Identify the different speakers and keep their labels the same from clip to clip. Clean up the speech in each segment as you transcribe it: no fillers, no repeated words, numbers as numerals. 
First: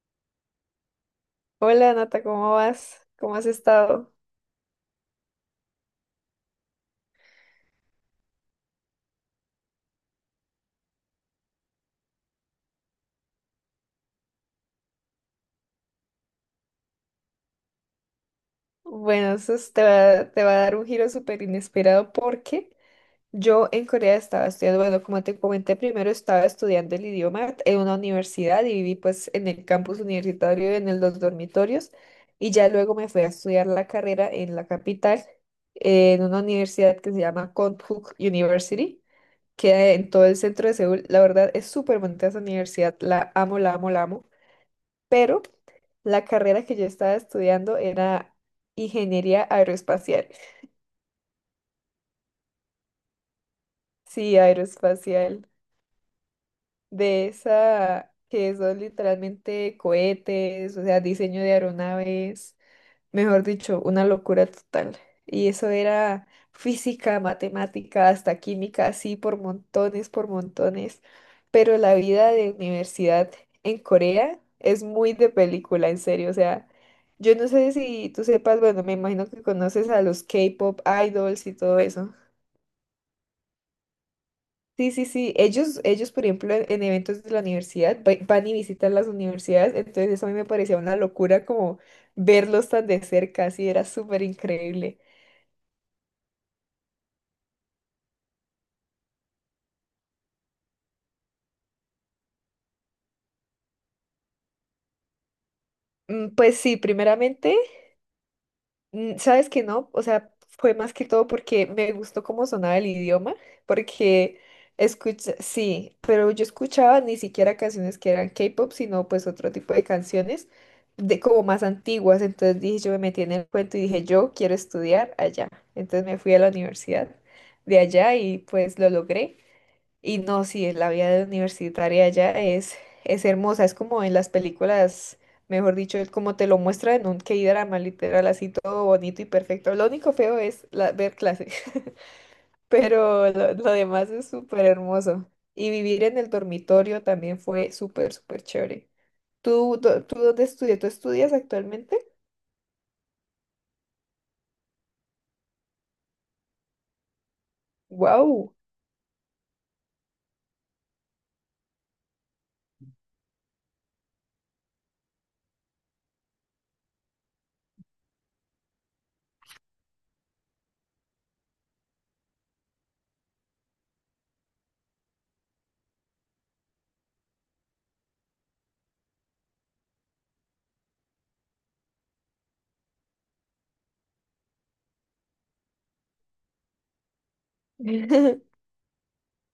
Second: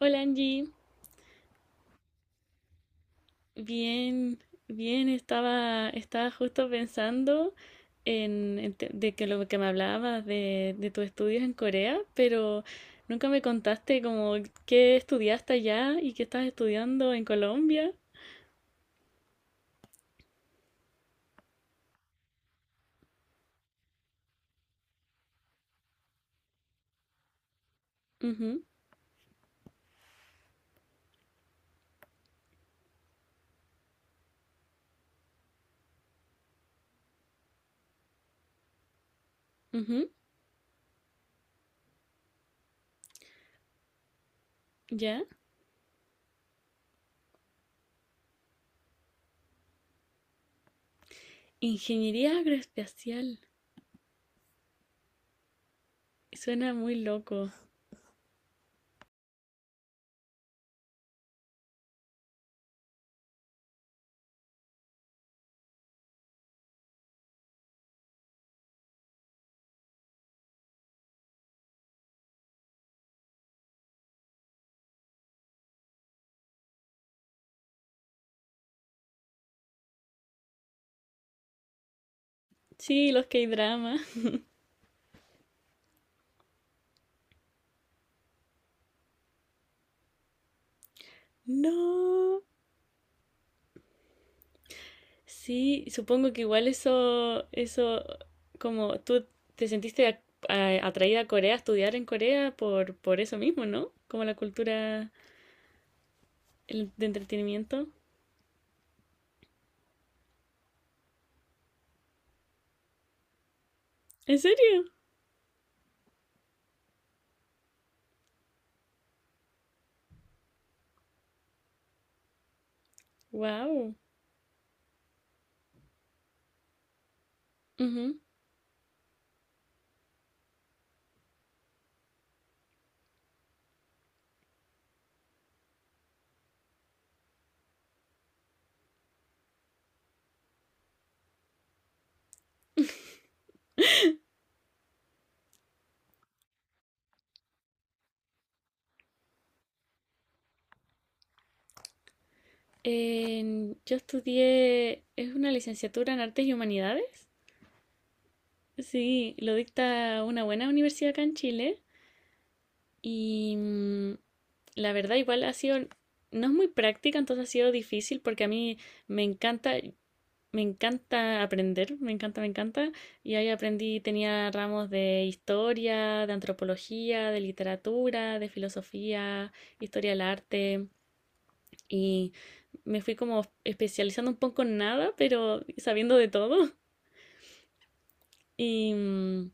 Speaker 1: Hola, Angie.
Speaker 2: Hola Nata, ¿cómo vas? ¿Cómo has estado?
Speaker 1: Bien, bien. Estaba justo pensando en de que lo que me hablabas de tus estudios en Corea, pero nunca me contaste como qué estudiaste allá y qué estás estudiando en Colombia.
Speaker 2: Bueno, te va a dar un giro súper inesperado porque yo en Corea estaba estudiando, bueno, como te comenté primero, estaba estudiando el idioma en una
Speaker 1: Ujú,
Speaker 2: universidad y viví pues en el campus universitario, los dormitorios, y ya luego me fui a estudiar la carrera en la capital, en una universidad que se llama Konkuk University, que
Speaker 1: ujú,
Speaker 2: en todo el centro de Seúl. La verdad es súper bonita esa universidad, la amo, la amo, la amo.
Speaker 1: ya.
Speaker 2: Pero la carrera que yo estaba estudiando era ingeniería aeroespacial.
Speaker 1: Ingeniería agroespacial.
Speaker 2: Sí, aeroespacial,
Speaker 1: Suena muy
Speaker 2: de
Speaker 1: loco.
Speaker 2: esa que son literalmente cohetes, o sea, diseño de aeronaves. Mejor dicho, una locura total. Y eso era física, matemática, hasta química, así por montones, por montones. Pero la vida de universidad en Corea es muy de película, en serio. O sea, yo no sé si tú sepas, bueno, me imagino que conoces a los K-pop idols y todo eso.
Speaker 1: Sí, los K-dramas.
Speaker 2: Sí, sí, sí. Ellos, por ejemplo, en eventos de la universidad van y visitan las universidades. Entonces eso a mí me parecía una locura como
Speaker 1: No.
Speaker 2: verlos tan de cerca, así era súper increíble.
Speaker 1: Sí, supongo que igual eso, como tú te sentiste atraída a Corea, a estudiar en Corea por eso mismo, ¿no? Como la cultura
Speaker 2: Pues sí,
Speaker 1: de
Speaker 2: primeramente,
Speaker 1: entretenimiento.
Speaker 2: sabes que no, o sea, fue más que todo porque me gustó cómo sonaba el idioma,
Speaker 1: ¿En
Speaker 2: porque
Speaker 1: serio?
Speaker 2: escucha, sí, pero yo escuchaba ni siquiera canciones que eran K-pop, sino pues otro tipo de canciones, de como más antiguas, entonces dije, yo me metí en el cuento y
Speaker 1: Wow.
Speaker 2: dije, yo quiero estudiar allá, entonces me fui a la universidad de allá y pues lo logré. Y no, sí, es la vida de universitaria allá es hermosa, es como en las películas, mejor dicho, es como te lo muestra en un K-drama, literal, así todo bonito y perfecto. Lo único feo es ver clases, pero lo demás es súper hermoso. Y vivir en el dormitorio también fue súper, súper chévere. Tú dónde estudias? ¿Tú estudias actualmente?
Speaker 1: Yo estudié, es una licenciatura en Artes y Humanidades.
Speaker 2: ¡Wow!
Speaker 1: Sí, lo dicta una buena universidad acá en Chile y la verdad igual ha sido, no es muy práctica, entonces ha sido difícil porque a mí me encanta. Me encanta aprender, me encanta, me encanta. Y ahí aprendí, tenía ramos de historia, de antropología, de literatura, de filosofía, historia del arte. Y me fui como especializando un poco en nada, pero sabiendo de todo. Y, mm,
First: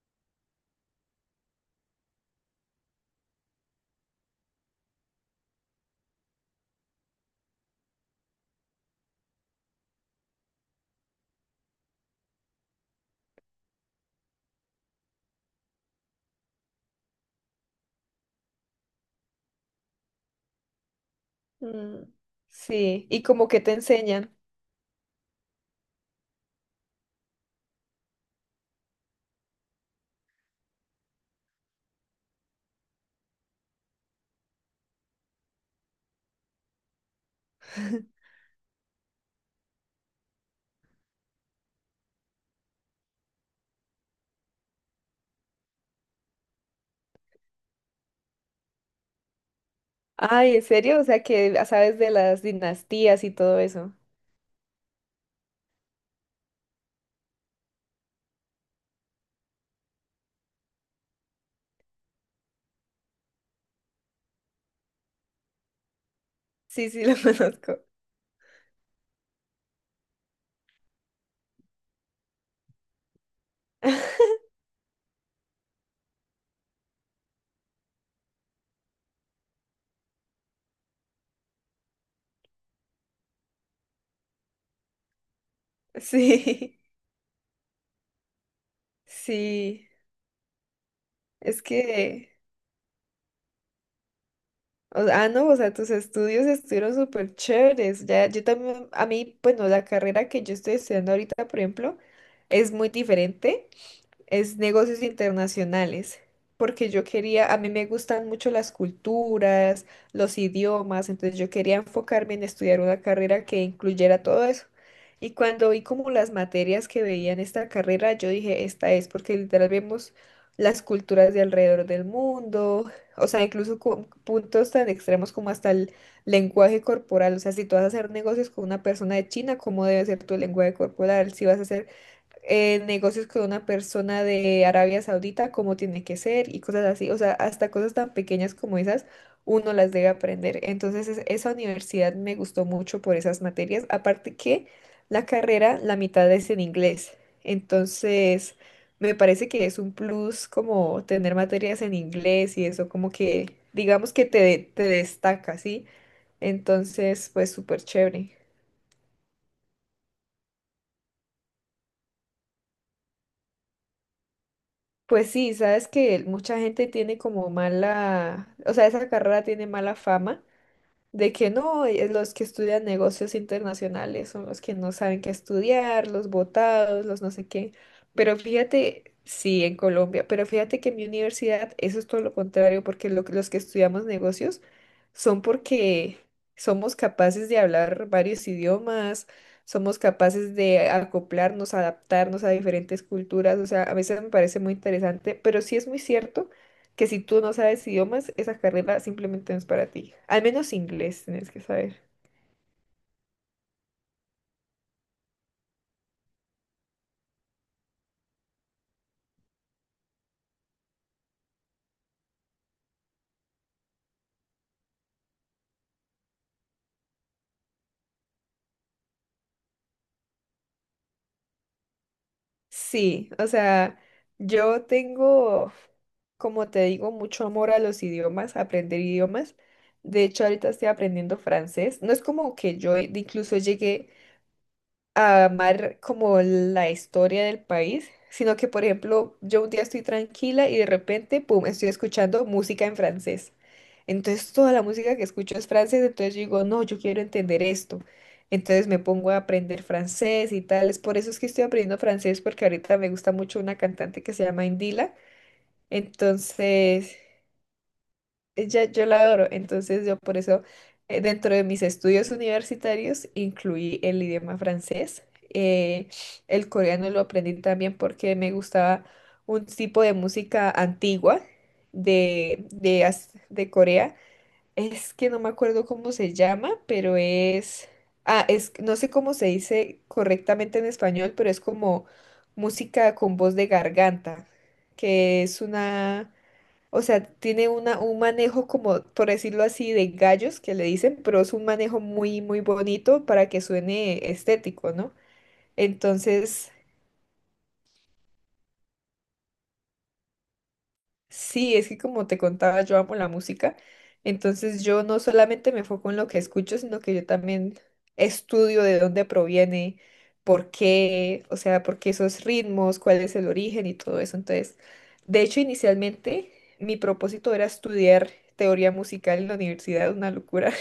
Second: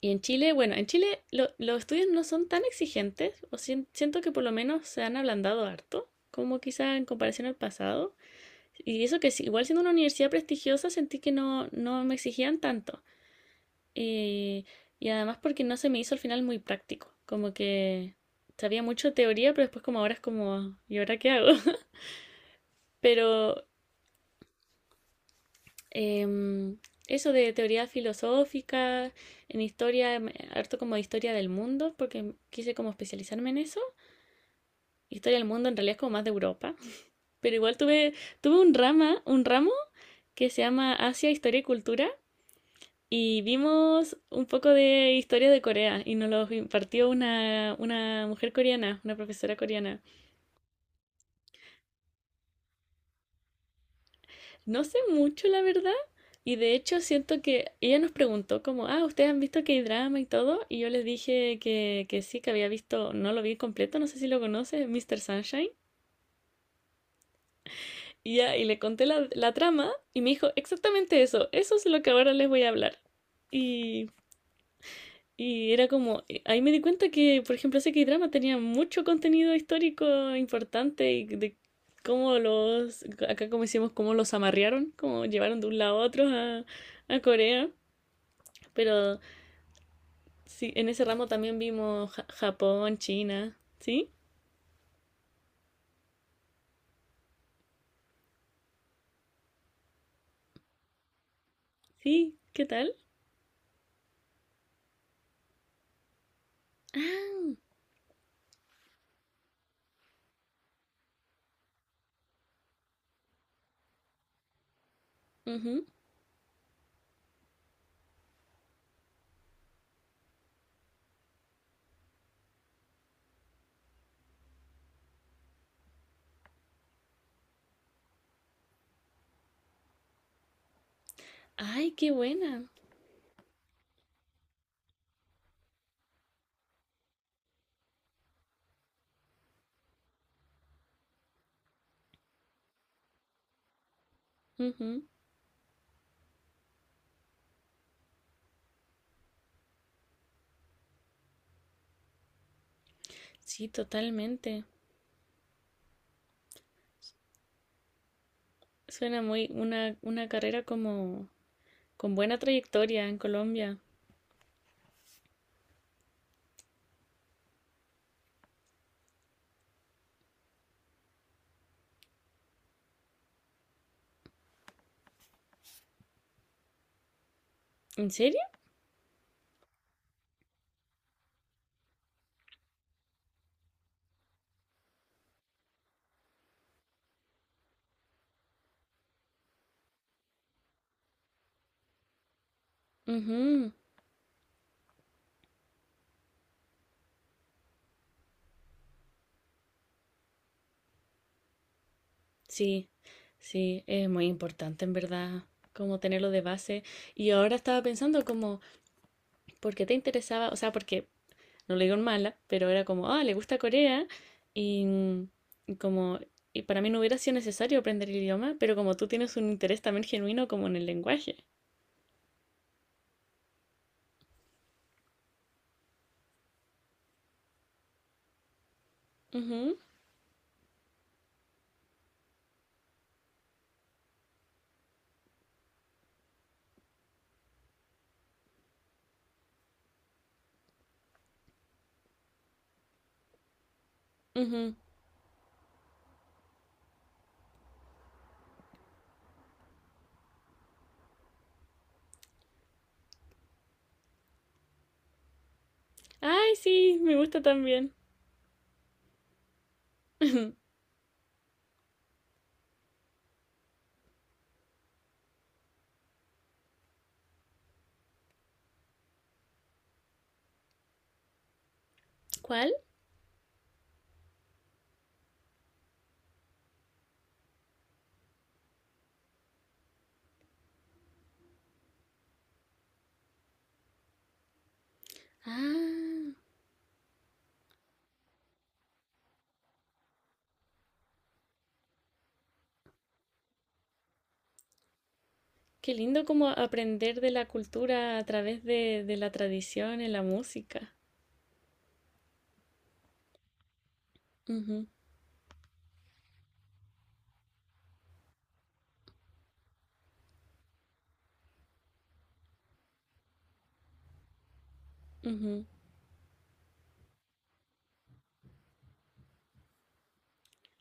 Speaker 1: y en Chile, bueno, en Chile los estudios no son tan exigentes, o siento que por lo menos se han ablandado harto, como quizá en comparación al pasado. Y eso que sí, igual siendo una universidad prestigiosa sentí que no me exigían tanto. Y, y además porque no se me hizo al final muy práctico. Como que sabía mucho teoría, pero después como ahora es como, ¿y ahora qué hago?
Speaker 2: Sí, y como
Speaker 1: Pero
Speaker 2: que te enseñan.
Speaker 1: em, eso de teoría filosófica, en historia, harto como de historia del mundo, porque quise como especializarme en eso. Historia del mundo en realidad es como más de Europa. Pero igual tuve un ramo que se llama Asia, Historia y Cultura. Y vimos un poco de historia de Corea y nos lo impartió una mujer coreana, una profesora coreana.
Speaker 2: Ay, ¿en serio? O sea que sabes de las dinastías y todo eso.
Speaker 1: No sé mucho, la verdad, y de hecho siento que ella nos preguntó como, ah, ¿ustedes han visto K-drama y todo? Y yo les dije que sí, que había visto, no lo vi completo, no sé si lo conoces, Mr. Sunshine.
Speaker 2: Sí, sí, lo conozco.
Speaker 1: Y, ya, le conté la trama y me dijo, exactamente eso es lo que ahora les voy a hablar. Y Y era como, ahí me di cuenta que, por ejemplo, ese K-drama tenía mucho contenido histórico importante y de cómo los, acá como decíamos, cómo los amarrearon, cómo llevaron de un lado a otro a,
Speaker 2: Sí,
Speaker 1: a Corea. Pero
Speaker 2: sí.
Speaker 1: sí, en ese ramo también
Speaker 2: Es
Speaker 1: vimos
Speaker 2: que,
Speaker 1: Japón, China. ¿Sí?
Speaker 2: no, o sea, tus estudios estuvieron súper chéveres. Ya, yo también, a mí, bueno, la carrera que yo estoy estudiando ahorita, por ejemplo,
Speaker 1: Sí, ¿qué
Speaker 2: es muy
Speaker 1: tal?
Speaker 2: diferente. Es negocios internacionales, porque yo quería,
Speaker 1: Ah,
Speaker 2: a mí me gustan mucho las culturas, los idiomas, entonces yo quería enfocarme en estudiar una carrera que incluyera todo eso. Y cuando vi
Speaker 1: ujú.
Speaker 2: como las materias que veía en esta carrera, yo dije, esta es, porque literal vemos las culturas de alrededor del mundo, o sea, incluso con puntos tan extremos como hasta el lenguaje corporal, o sea, si tú vas a hacer negocios con una persona de China, ¿cómo debe ser tu lenguaje corporal? Si vas a hacer
Speaker 1: Ay, qué buena.
Speaker 2: negocios con una persona de Arabia Saudita, cómo tiene que ser y cosas así. O sea, hasta cosas tan pequeñas como esas, uno las debe aprender. Entonces, esa universidad me gustó mucho por esas materias. Aparte que
Speaker 1: Ujú.
Speaker 2: la carrera, la mitad es en inglés. Entonces, me parece que es un plus como tener materias en inglés y eso como que,
Speaker 1: Sí,
Speaker 2: digamos que te,
Speaker 1: totalmente.
Speaker 2: te destaca, ¿sí? Entonces, pues súper chévere.
Speaker 1: Suena muy una carrera como con buena trayectoria en Colombia.
Speaker 2: Pues sí, sabes que mucha gente tiene como mala, o sea, esa carrera tiene mala fama de que no, los que estudian negocios internacionales son los que no saben qué estudiar, los botados, los no sé qué.
Speaker 1: ¿En
Speaker 2: Pero
Speaker 1: serio?
Speaker 2: fíjate, sí, en Colombia, pero fíjate que en mi universidad eso es todo lo contrario, porque los que estudiamos negocios son porque somos capaces de hablar varios idiomas, somos capaces de acoplarnos, adaptarnos a diferentes culturas. O
Speaker 1: Ujú.
Speaker 2: sea, a veces me parece muy interesante, pero sí es muy cierto que si tú no sabes idiomas, esa carrera simplemente no es para ti. Al menos inglés tienes que saber.
Speaker 1: Sí, sí, es muy importante en verdad como tenerlo de base. Y ahora estaba pensando como, ¿por qué te interesaba? O sea, porque no lo digo en mala, pero era como, ah, le gusta Corea y, mm, y como, y para mí no hubiera sido necesario aprender el idioma, pero como tú tienes un interés también genuino como en el lenguaje.
Speaker 2: Sí, o sea, yo tengo, como te digo, mucho amor a los idiomas, a aprender idiomas. De hecho, ahorita estoy aprendiendo francés. No es como que yo incluso llegué a amar como la historia del país, sino que, por ejemplo, yo un día estoy tranquila y de repente, pum, estoy escuchando música en francés.
Speaker 1: Ujú,
Speaker 2: Entonces
Speaker 1: ujú.
Speaker 2: toda la música que escucho es francés, entonces yo digo, no, yo quiero entender esto. Entonces me pongo a aprender francés y tal. Es por eso es que estoy aprendiendo francés, porque ahorita me gusta mucho una cantante que se llama Indila.
Speaker 1: Ay, sí, me
Speaker 2: Entonces,
Speaker 1: gusta también.
Speaker 2: ella, yo la adoro, entonces yo por eso dentro de mis estudios universitarios incluí el idioma francés. eh, el coreano lo aprendí también porque me gustaba un tipo de música antigua
Speaker 1: ¿Cuál?
Speaker 2: de Corea. Es que no me acuerdo cómo se llama, pero es... Ah, es, no sé cómo se dice correctamente en español, pero es como música con voz de garganta, que es
Speaker 1: Ah,
Speaker 2: una... O sea, tiene una, un manejo como, por decirlo así, de gallos que le dicen, pero es un manejo muy, muy bonito para que suene estético, ¿no?
Speaker 1: qué lindo como
Speaker 2: Entonces,
Speaker 1: aprender de la cultura a través de la tradición en la música.
Speaker 2: sí, es que como te contaba, yo amo la música. Entonces,
Speaker 1: Ujú.
Speaker 2: yo no solamente me enfoco en lo que escucho, sino que yo también estudio de dónde proviene, por qué, o sea, por qué esos ritmos, cuál es el origen y todo eso. Entonces, de hecho,
Speaker 1: Ujú.
Speaker 2: inicialmente mi propósito era estudiar teoría musical en la universidad, una locura.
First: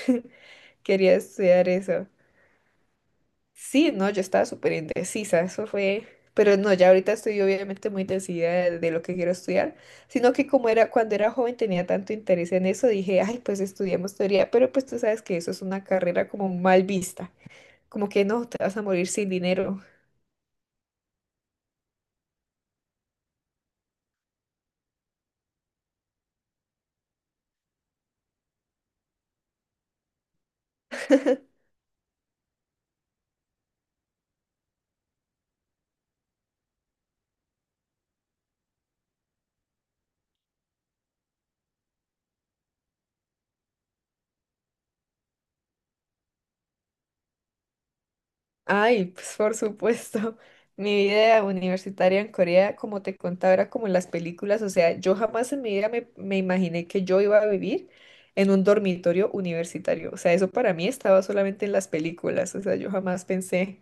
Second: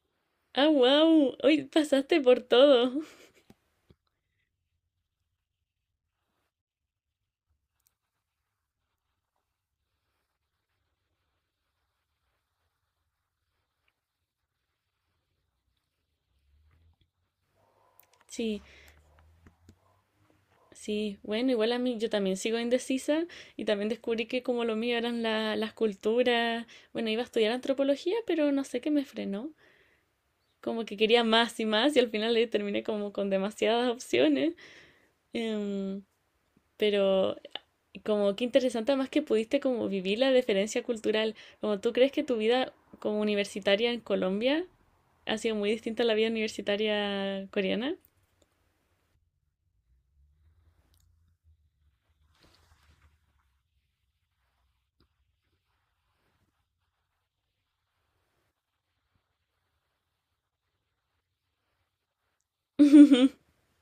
Speaker 1: Ah,
Speaker 2: Quería
Speaker 1: wow, hoy
Speaker 2: estudiar eso.
Speaker 1: pasaste por todo.
Speaker 2: Sí, no, yo estaba súper indecisa, eso fue... Pero no, ya ahorita estoy obviamente muy decidida de lo que quiero estudiar, sino que como era cuando era joven tenía tanto interés en eso, dije, ay, pues estudiamos teoría, pero pues tú sabes que eso es una carrera como mal vista, como que no, te
Speaker 1: Sí,
Speaker 2: vas a morir sin dinero.
Speaker 1: sí, bueno, igual a mí yo también sigo indecisa y también descubrí que como lo mío eran las culturas, bueno, iba a estudiar antropología, pero no sé qué me frenó. Como que quería más y más y al final terminé como con demasiadas opciones. Em, pero como que interesante más que pudiste como vivir la diferencia cultural, como tú crees que tu vida como universitaria en Colombia ha sido muy distinta a la vida universitaria coreana.
Speaker 2: Ay, pues por supuesto. Mi vida universitaria en Corea, como te contaba, era como en las películas. O sea, yo jamás en mi vida me imaginé que yo iba a vivir en un dormitorio universitario. O sea, eso para mí estaba solamente en las películas. O sea, yo jamás pensé.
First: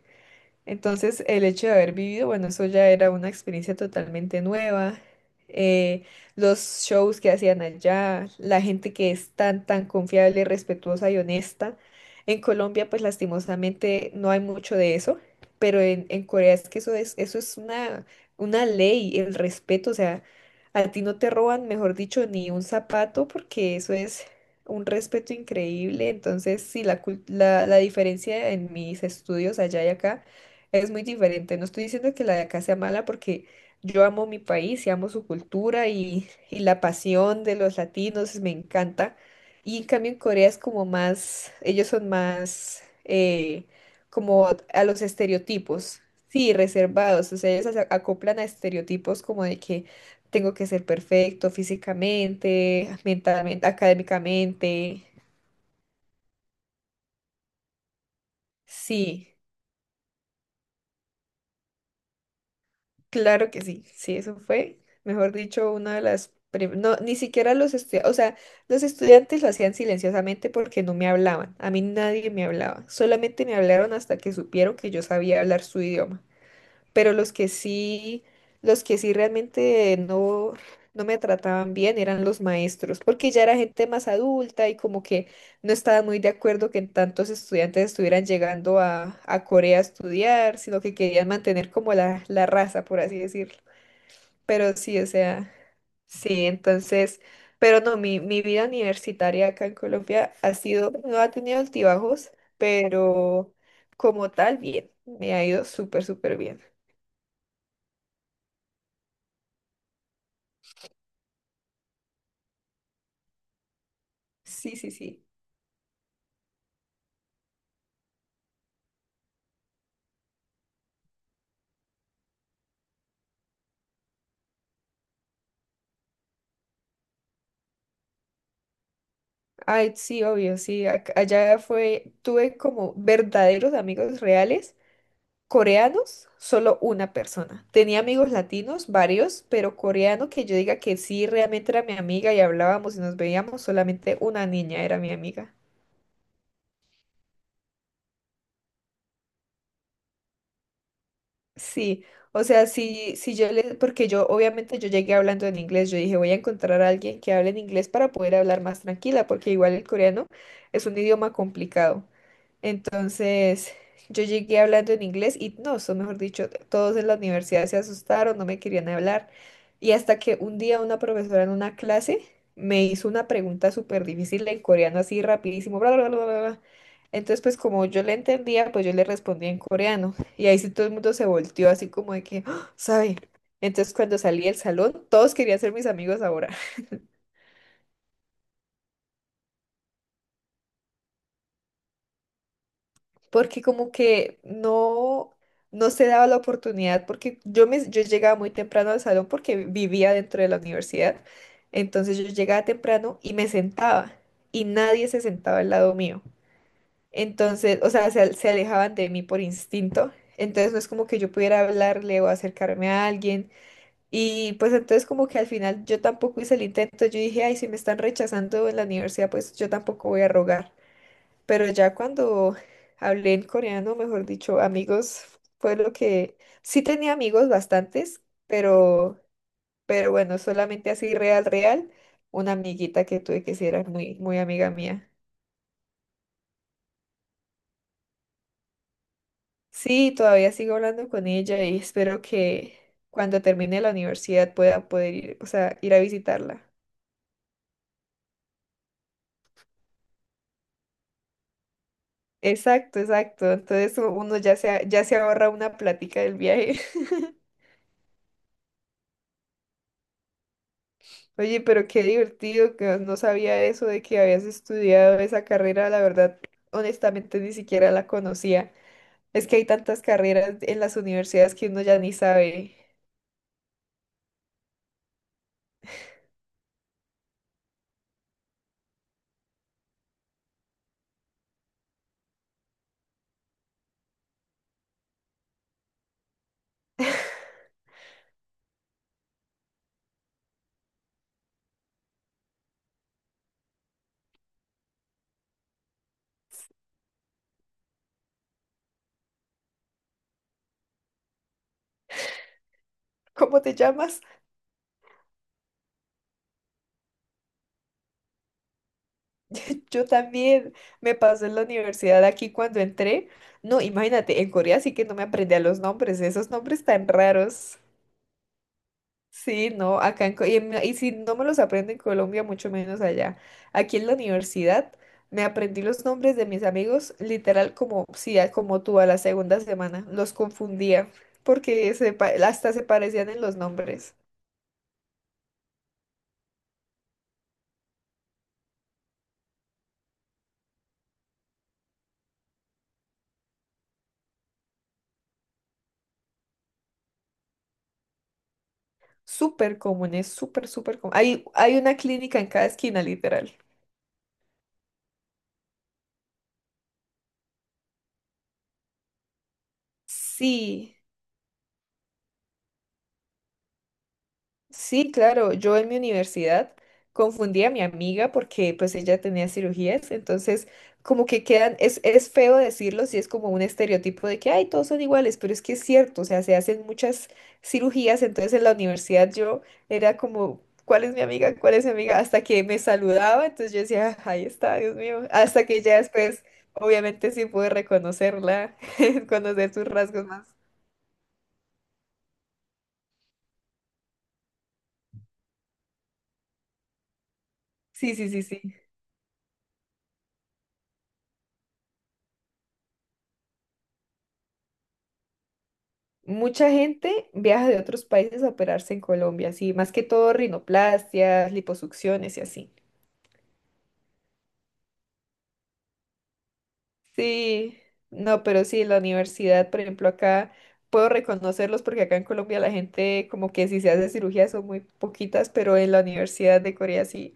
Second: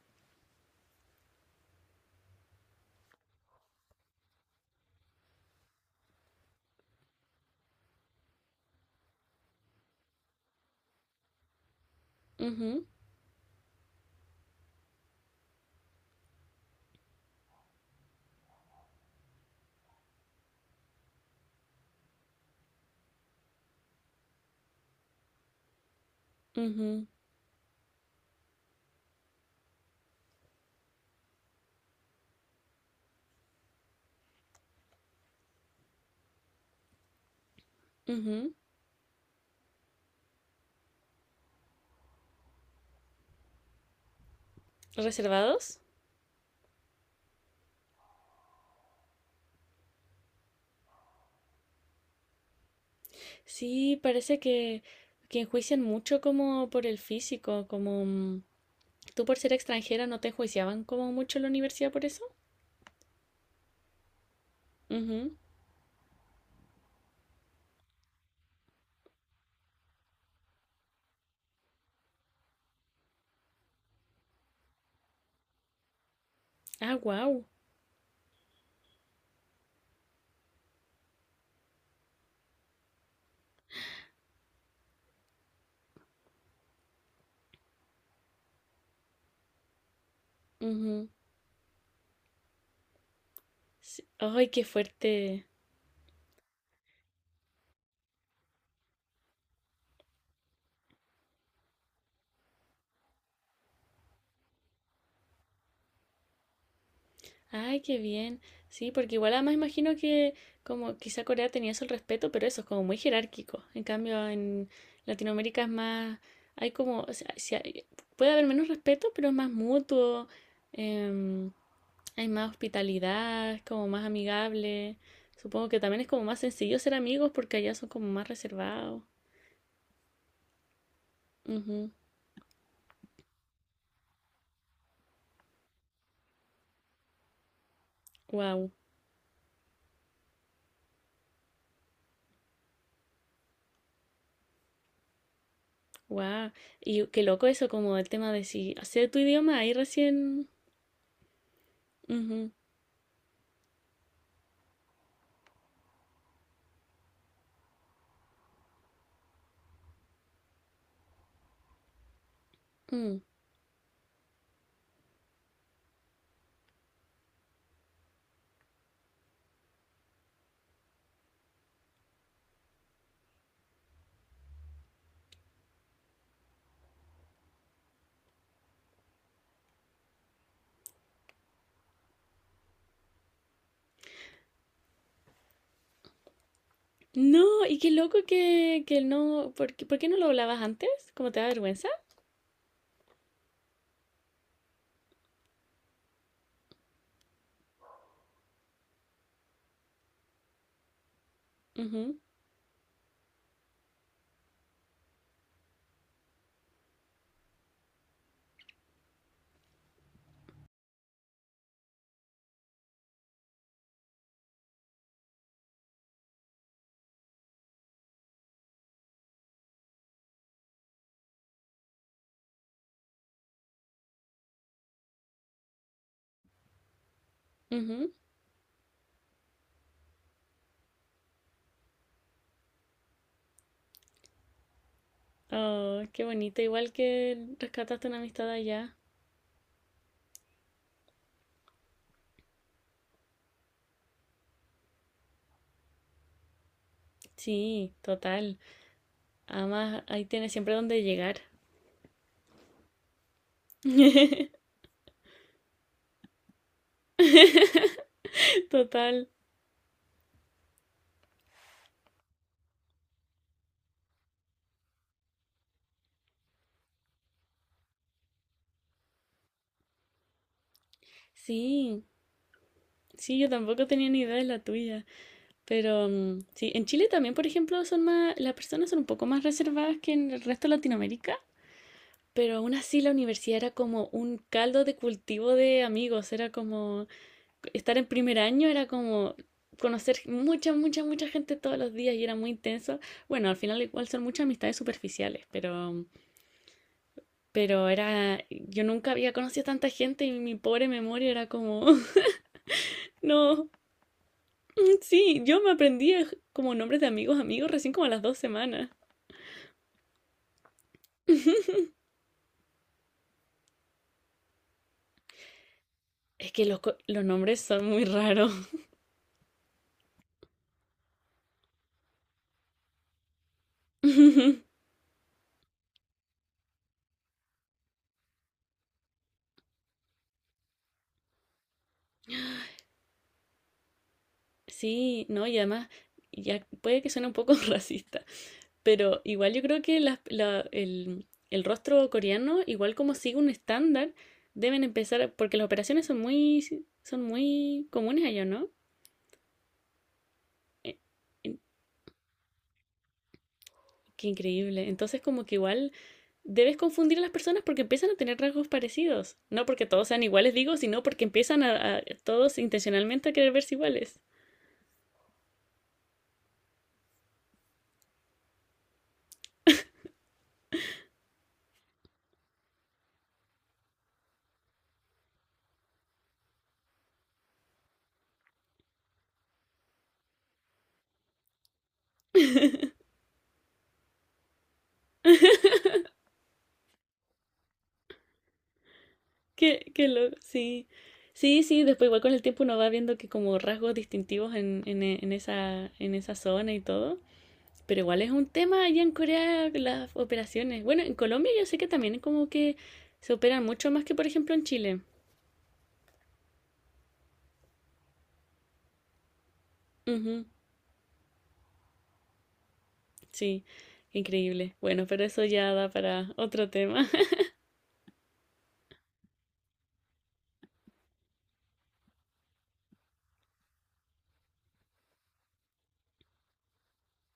Speaker 2: Entonces, el hecho de haber vivido, bueno, eso ya era una experiencia totalmente nueva. eh, los shows que hacían allá, la gente que es tan, tan confiable, respetuosa y honesta. En
Speaker 1: Ujú,
Speaker 2: Colombia, pues lastimosamente no hay mucho de eso, pero en Corea es que eso es una ley, el respeto. O sea, a ti no te roban, mejor dicho, ni un zapato, porque eso es un respeto increíble. Entonces, sí,
Speaker 1: ujú,
Speaker 2: la diferencia en mis estudios allá y acá es muy diferente. No estoy diciendo que la de acá sea mala porque yo amo mi país y amo su cultura, y, y la pasión de los latinos me
Speaker 1: ujú.
Speaker 2: encanta. Y en cambio en Corea es como más, ellos son más como a los
Speaker 1: ¿Reservados?
Speaker 2: estereotipos, sí, reservados. O sea, ellos se acoplan a estereotipos como de que tengo que ser perfecto físicamente, mentalmente,
Speaker 1: Sí, parece que,
Speaker 2: académicamente.
Speaker 1: que enjuician mucho como por el físico, como. ¿Tú
Speaker 2: Sí.
Speaker 1: por ser extranjera no te enjuiciaban como mucho en la universidad por eso?
Speaker 2: Claro que sí, sí, eso fue, mejor
Speaker 1: Ujú.
Speaker 2: dicho, una de las... No, ni siquiera los estudiantes, o sea, los estudiantes lo hacían silenciosamente porque no me hablaban, a mí nadie me hablaba, solamente me hablaron hasta que supieron que yo sabía hablar su idioma.
Speaker 1: Ah,
Speaker 2: Pero
Speaker 1: wow.
Speaker 2: los que sí realmente no me trataban bien eran los maestros, porque ya era gente más adulta y como que no estaba muy de acuerdo que tantos estudiantes estuvieran llegando a Corea a estudiar, sino que querían mantener como la raza, por así decirlo.
Speaker 1: Ay, qué
Speaker 2: Pero sí, o
Speaker 1: fuerte.
Speaker 2: sea, sí, entonces, pero no, mi vida universitaria acá en Colombia ha sido, no ha tenido altibajos, pero como tal, bien, me ha ido súper, súper bien.
Speaker 1: Ay, qué bien. Sí, porque igual además imagino que como quizá Corea tenía eso el respeto, pero eso es como muy jerárquico. En cambio, en
Speaker 2: Sí, sí, sí.
Speaker 1: Latinoamérica es más, hay como, o sea, si puede haber menos respeto, pero es más mutuo, em, hay más hospitalidad, es como más amigable. Supongo que también es como más sencillo ser amigos porque allá son como más reservados.
Speaker 2: Ay, sí, obvio, sí. Allá fue, tuve como verdaderos amigos reales. Coreanos, solo una persona. Tenía amigos
Speaker 1: Wow,
Speaker 2: latinos, varios, pero coreano que yo diga que sí, realmente era mi amiga y hablábamos y nos veíamos, solamente una niña era mi amiga.
Speaker 1: wow. Y qué loco eso como el tema de si hacer tu idioma ahí recién.
Speaker 2: Sí, o
Speaker 1: Ujú.
Speaker 2: sea, sí, sí yo le, porque yo obviamente yo llegué hablando en inglés, yo dije voy a encontrar a alguien que hable en inglés para poder hablar más tranquila, porque igual el coreano es un idioma complicado.
Speaker 1: Mm.
Speaker 2: Entonces, yo llegué hablando en inglés y no, o mejor dicho, todos en la universidad se asustaron, no me querían hablar. Y hasta que un día una profesora en una clase me hizo una pregunta súper difícil en coreano, así rapidísimo, bla, bla, bla, bla, bla. Entonces, pues como yo le entendía, pues yo le respondía en coreano. Y ahí sí todo el mundo se volteó así como de que, "Ah, ¿sabe?" Entonces, cuando salí del salón, todos querían ser mis amigos ahora.
Speaker 1: No, y qué loco que no. ¿Por qué no lo hablabas antes? ¿Cómo te da vergüenza?
Speaker 2: Porque como que no, no se daba la oportunidad, porque yo llegaba muy temprano al salón porque vivía dentro de la universidad, entonces
Speaker 1: Ujú,
Speaker 2: yo llegaba temprano y me sentaba y nadie se sentaba al lado mío. Entonces, o sea, se alejaban de mí por instinto, entonces no es como que yo pudiera hablarle o acercarme a alguien. Y pues entonces como que al final yo tampoco hice el intento, yo dije, ay, si me están rechazando en la universidad, pues yo tampoco voy a rogar. Pero ya cuando hablé en coreano, mejor dicho, amigos, fue lo que sí tenía amigos
Speaker 1: ujú.
Speaker 2: bastantes, pero, pero bueno, solamente así real, real, una amiguita que tuve que sí era muy, muy amiga mía.
Speaker 1: Oh, qué bonito. Igual que rescataste una amistad allá.
Speaker 2: Sí, todavía sigo hablando con ella y espero que cuando termine la universidad pueda poder ir, o sea, ir a visitarla.
Speaker 1: Sí, total. Además, ahí tienes siempre donde llegar.
Speaker 2: Exacto, exacto. Entonces uno ya ya se ahorra una plática del viaje.
Speaker 1: Total.
Speaker 2: Oye, pero qué divertido que no sabía eso de que habías estudiado esa carrera. La verdad, honestamente, ni siquiera la conocía. Es que hay tantas carreras en las universidades que uno ya
Speaker 1: Sí,
Speaker 2: ni sabe.
Speaker 1: sí, yo tampoco tenía ni idea de la tuya. Pero sí, en Chile también, por ejemplo, son más, las personas son un poco más reservadas que en el resto de Latinoamérica. Pero aún así la universidad era como un caldo de cultivo de amigos, era como, estar en primer año era como conocer mucha, mucha, mucha gente todos los días y era muy intenso. Bueno, al final igual son muchas amistades superficiales, pero era, yo nunca había conocido a tanta gente y mi pobre memoria era como,
Speaker 2: ¿Cómo
Speaker 1: no,
Speaker 2: te llamas?
Speaker 1: sí, yo me aprendí como nombres de amigos recién como a las 2 semanas.
Speaker 2: Yo también me pasó en la universidad aquí cuando entré. No, imagínate, en Corea sí que no me aprendí a los nombres, esos
Speaker 1: Es que los,
Speaker 2: nombres tan
Speaker 1: los nombres
Speaker 2: raros.
Speaker 1: son muy raros.
Speaker 2: Sí, no, acá en, si no me los aprendo en Colombia, mucho menos allá. Aquí en la universidad me aprendí los nombres de mis amigos, literal como sí, como tú a la segunda semana, los confundía porque hasta se parecían en los nombres.
Speaker 1: Sí, no, y además, ya puede que suene un poco racista. Pero igual yo creo que el rostro coreano, igual como sigue un estándar, deben empezar, porque las operaciones son muy, si, son muy comunes allá, ¿no?
Speaker 2: Súper comunes, súper,
Speaker 1: Eh,
Speaker 2: súper comunes. Hay,
Speaker 1: en-
Speaker 2: hay una clínica en cada esquina, literal.
Speaker 1: qué increíble. Entonces como que igual debes confundir a las personas porque empiezan a tener rasgos parecidos. No porque todos sean iguales, digo,
Speaker 2: Sí.
Speaker 1: sino porque empiezan a todos intencionalmente a querer verse iguales.
Speaker 2: Sí, claro, yo en mi universidad confundí a mi amiga porque pues ella tenía cirugías, entonces como que quedan, es feo decirlo, si es como un estereotipo de que, ay, todos son iguales, pero es que es cierto, o sea, se hacen muchas cirugías, entonces en la universidad yo era como, ¿cuál es mi amiga? ¿Cuál es mi amiga? Hasta que me saludaba, entonces yo decía, "Ah, ahí está, Dios mío", hasta que ya después, obviamente sí pude reconocerla, conocer sus
Speaker 1: Qué
Speaker 2: rasgos
Speaker 1: loco,
Speaker 2: más.
Speaker 1: sí. Sí, sí, después igual con el tiempo uno va viendo que como rasgos distintivos en esa zona y todo. Pero
Speaker 2: Sí,
Speaker 1: igual
Speaker 2: sí,
Speaker 1: es
Speaker 2: sí,
Speaker 1: un
Speaker 2: sí.
Speaker 1: tema allá en Corea las operaciones. Bueno, en Colombia yo sé que también como que se operan mucho más que por ejemplo en Chile.
Speaker 2: Mucha gente viaja de otros países a operarse en Colombia, sí, más que todo
Speaker 1: Ujú,
Speaker 2: rinoplastias, liposucciones y así.
Speaker 1: sí, increíble. Bueno, pero eso ya da para otro tema.
Speaker 2: Sí, no, pero sí, la universidad, por ejemplo, acá puedo reconocerlos porque acá en Colombia la gente como que si se hace cirugía son muy poquitas, pero en la Universidad de Corea sí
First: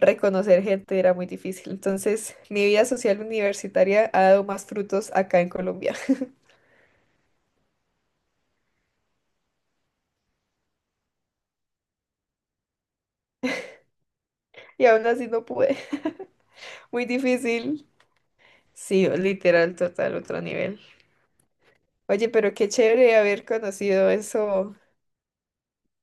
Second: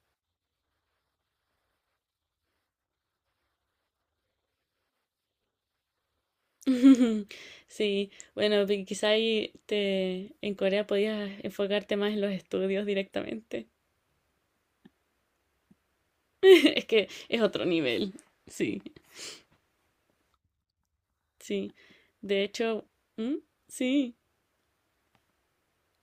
Speaker 2: reconocer gente era muy difícil. Entonces, mi vida social universitaria ha dado más frutos acá en Colombia
Speaker 1: Sí, bueno, quizá ahí en Corea podías enfocarte más en los estudios directamente.
Speaker 2: y aún así no pude.
Speaker 1: Es
Speaker 2: Muy
Speaker 1: que es otro
Speaker 2: difícil.
Speaker 1: nivel. Sí,
Speaker 2: Sí, literal, total, otro nivel.
Speaker 1: sí.
Speaker 2: Oye,
Speaker 1: De
Speaker 2: pero qué
Speaker 1: hecho,
Speaker 2: chévere
Speaker 1: ¿mm?
Speaker 2: haber conocido
Speaker 1: Sí,
Speaker 2: eso,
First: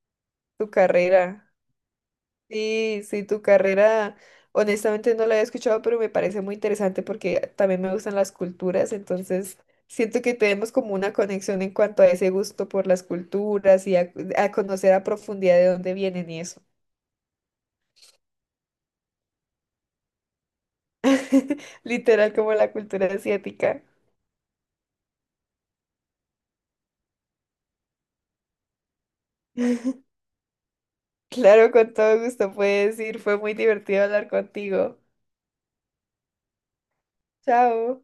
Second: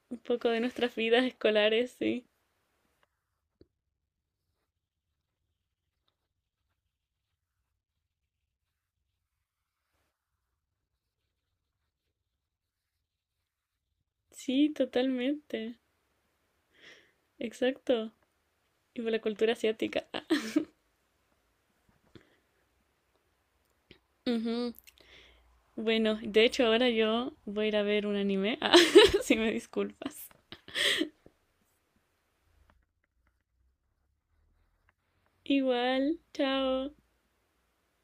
Speaker 1: un poco de
Speaker 2: tu
Speaker 1: nuestras vidas
Speaker 2: carrera.
Speaker 1: escolares, sí.
Speaker 2: Sí, sí, tu carrera, honestamente no la había escuchado, pero me parece muy interesante porque también me gustan las culturas, entonces siento que tenemos como una conexión en cuanto a ese gusto por las culturas y a
Speaker 1: Sí,
Speaker 2: conocer a profundidad de
Speaker 1: totalmente.
Speaker 2: dónde vienen y eso.
Speaker 1: Exacto. Y por la cultura asiática. Ah.
Speaker 2: Literal como la cultura asiática.
Speaker 1: Ujú. Bueno, de hecho ahora yo voy a ir a ver un anime. Ah, si me disculpas.
Speaker 2: Claro, con todo gusto puedes ir, fue muy divertido hablar contigo.
Speaker 1: Igual, chao.
Speaker 2: Chao.